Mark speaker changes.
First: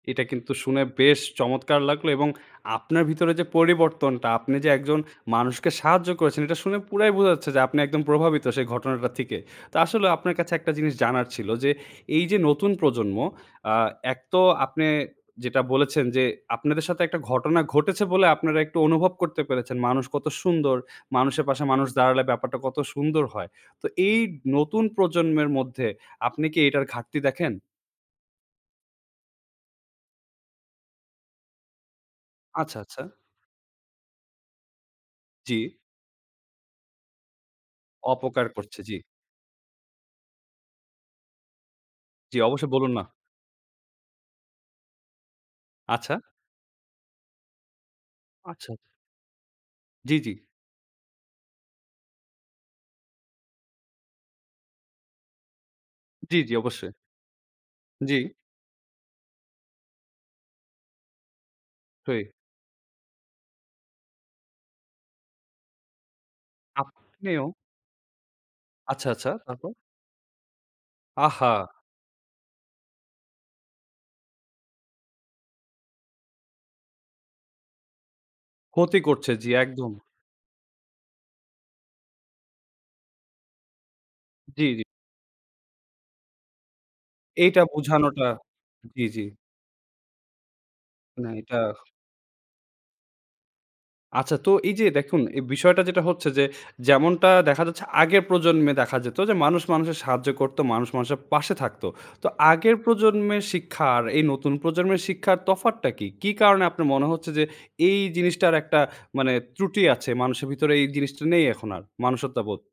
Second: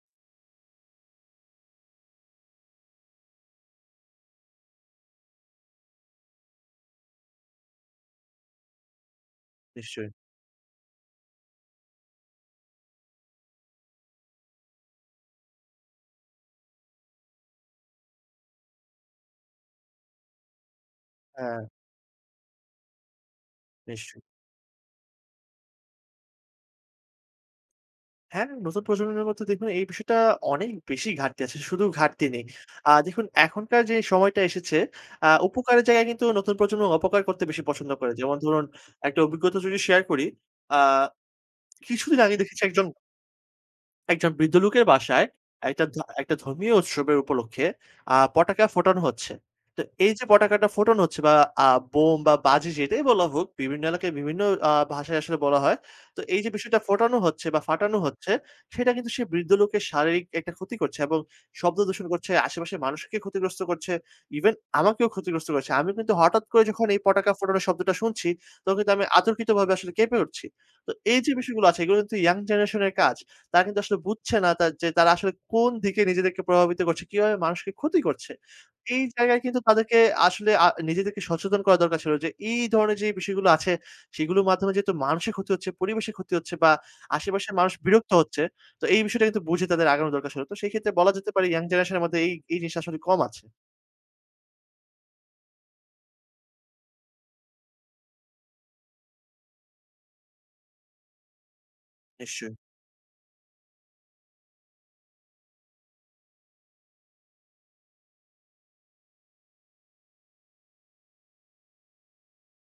Speaker 1: এটা কিন্তু শুনে বেশ চমৎকার লাগলো। এবং আপনার ভিতরে যে পরিবর্তনটা, আপনি যে একজন মানুষকে সাহায্য করেছেন এটা শুনে পুরাই বোঝা যাচ্ছে যে আপনি একদম প্রভাবিত সেই ঘটনাটা থেকে। তো আসলেও
Speaker 2: নিশ্চয়ই।
Speaker 1: আপনার কাছে একটা জিনিস জানার ছিল। যে এইযে নতুন প্রজন্ম আ ১ তো আপনে যেটা বলেছেন যে আপনাদের সাথে একটা ঘটনা ঘটেছে বলে আপনারা একটু অনুভব করতে পেরেছেন মানুষ কত সুন্দর। মানুষের
Speaker 2: হ্যাঁ।
Speaker 1: পাশে মানুষ দাঁড়ালে ব্যাপারটা কত সুন্দর হয়। তো এই
Speaker 2: নিশ্চয়ই।
Speaker 1: নতুন প্রজন্মের মধ্যে আপনি কি এইটার ঘাটতি দেখেন?
Speaker 2: হ্যাঁ নতুন প্রজন্মের মধ্যে দেখুন এই বিষয়টা অনেক বেশি ঘাটতি আছে, শুধু ঘাটতি নেই।
Speaker 1: আচ্ছা,
Speaker 2: আ
Speaker 1: আচ্ছা।
Speaker 2: দেখুন এখনকার যে সময়টা এসেছে আ
Speaker 1: জ্বি।
Speaker 2: উপকারের জায়গায় কিন্তু নতুন প্রজন্ম অপকার করতে বেশি পছন্দ করে। যেমন
Speaker 1: অপকার
Speaker 2: ধরুন
Speaker 1: করছে, জ্বি।
Speaker 2: একটা অভিজ্ঞতা যদি শেয়ার করি, আ কিছুদিন আগে
Speaker 1: জ্বি,
Speaker 2: দেখেছি
Speaker 1: অবশ্যই
Speaker 2: একজন
Speaker 1: বলুন না।
Speaker 2: একজন বৃদ্ধ লোকের বাসায় একটা ধ
Speaker 1: আচ্ছা।
Speaker 2: একটা ধর্মীয় উৎসবের উপলক্ষে, আ
Speaker 1: আচ্ছা,
Speaker 2: পটকা
Speaker 1: আচ্ছা।
Speaker 2: ফোটানো হচ্ছে। তো
Speaker 1: জ্বি,
Speaker 2: এইযে
Speaker 1: জ্বি।
Speaker 2: পটকাটা ফোটানো হচ্ছে বা আ বোম বা বাজি যেটাই বলা হোক, বিভিন্ন এলাকায় বিভিন্ন আ ভাষায় আসলে বলা হয়। তো
Speaker 1: জ্বি,
Speaker 2: এইযে
Speaker 1: জি
Speaker 2: বিষয়টা
Speaker 1: অবশ্যই।
Speaker 2: ফোটানো হচ্ছে বা ফাটানো
Speaker 1: জ্বি।
Speaker 2: হচ্ছে, সেটা কিন্তু সে বৃদ্ধ লোকের শারীরিক একটা ক্ষতি করছে। এবং শব্দ দূষণ
Speaker 1: তুই
Speaker 2: করছে, আশেপাশের মানুষকে ক্ষতিগ্রস্ত করছে, ইভেন আমাকেও ক্ষতিগ্রস্ত করেছে। আমি কিন্তু হঠাৎ করে যখন এই পটকা
Speaker 1: আপনিও
Speaker 2: ফোটানোর শব্দটা শুনছি, তখন কিন্তু আমি
Speaker 1: আচ্ছা, আচ্ছা। তারপর?
Speaker 2: অতর্কিতভাবে আসলে কেঁপে উঠছি। তো এইযে বিষয়গুলো
Speaker 1: আহা!
Speaker 2: আছে, এগুলো কিন্তু ইয়াং জেনারেশন এর কাজ। তারা কিন্তু আসলে বুঝছে না তা যে তারা আসলে কোন দিকে নিজেদেরকে প্রভাবিত করছে, কিভাবে মানুষকে ক্ষতি করছে।
Speaker 1: ক্ষতি
Speaker 2: এই
Speaker 1: করছে,
Speaker 2: জায়গায়
Speaker 1: জি
Speaker 2: কিন্তু
Speaker 1: একদম।
Speaker 2: তাদেরকে আসলে আ নিজেদেরকে সচেতন করা দরকার ছিল। যে এই ধরনের যেই বিষয়গুলো আছে, সেগুলোর
Speaker 1: জ্বী,
Speaker 2: মাধ্যমে
Speaker 1: জ্বী।
Speaker 2: যেহেতু মানুষের ক্ষতি হচ্ছে, পরিবেশের ক্ষতি হচ্ছে বা আশেপাশের
Speaker 1: এইটা
Speaker 2: মানুষ বিরক্ত
Speaker 1: বুঝানোটা
Speaker 2: হচ্ছে। তো এই
Speaker 1: জ্বী, জ্বী।
Speaker 2: বিষয়টা কিন্তু বুঝে তাদের আগানো দরকার ছিল। তো সেই ক্ষেত্রে বলা
Speaker 1: না
Speaker 2: যেতে পারে
Speaker 1: এটা
Speaker 2: ইয়াং জেনারেশন এর মধ্যে এই এই জিনিসটা আসলে কম আছে।
Speaker 1: আচ্ছা। তো এইযে দেখুন এ বিষয়টা যেটা হচ্ছে, যে যেমনটা দেখা যাচ্ছে আগে প্রজন্মে দেখা যেত। যে মানুষ মানুষের সাহায্য করতো, মানুষ মানুষের পাশে থাকতো। তো
Speaker 2: নিশ্চয়ই।
Speaker 1: আগের প্রজন্মের শিক্ষা আর এই নতুন প্রজন্মের শিক্ষার তফাৎটা কি? কি কারণে আপনার মনে হচ্ছে যে এই জিনিসটার একটা মানে ত্রুটি আছে? মানুষের ভিতরে এই জিনিসটা নেই এখন আর, মানুষত্ববোধ।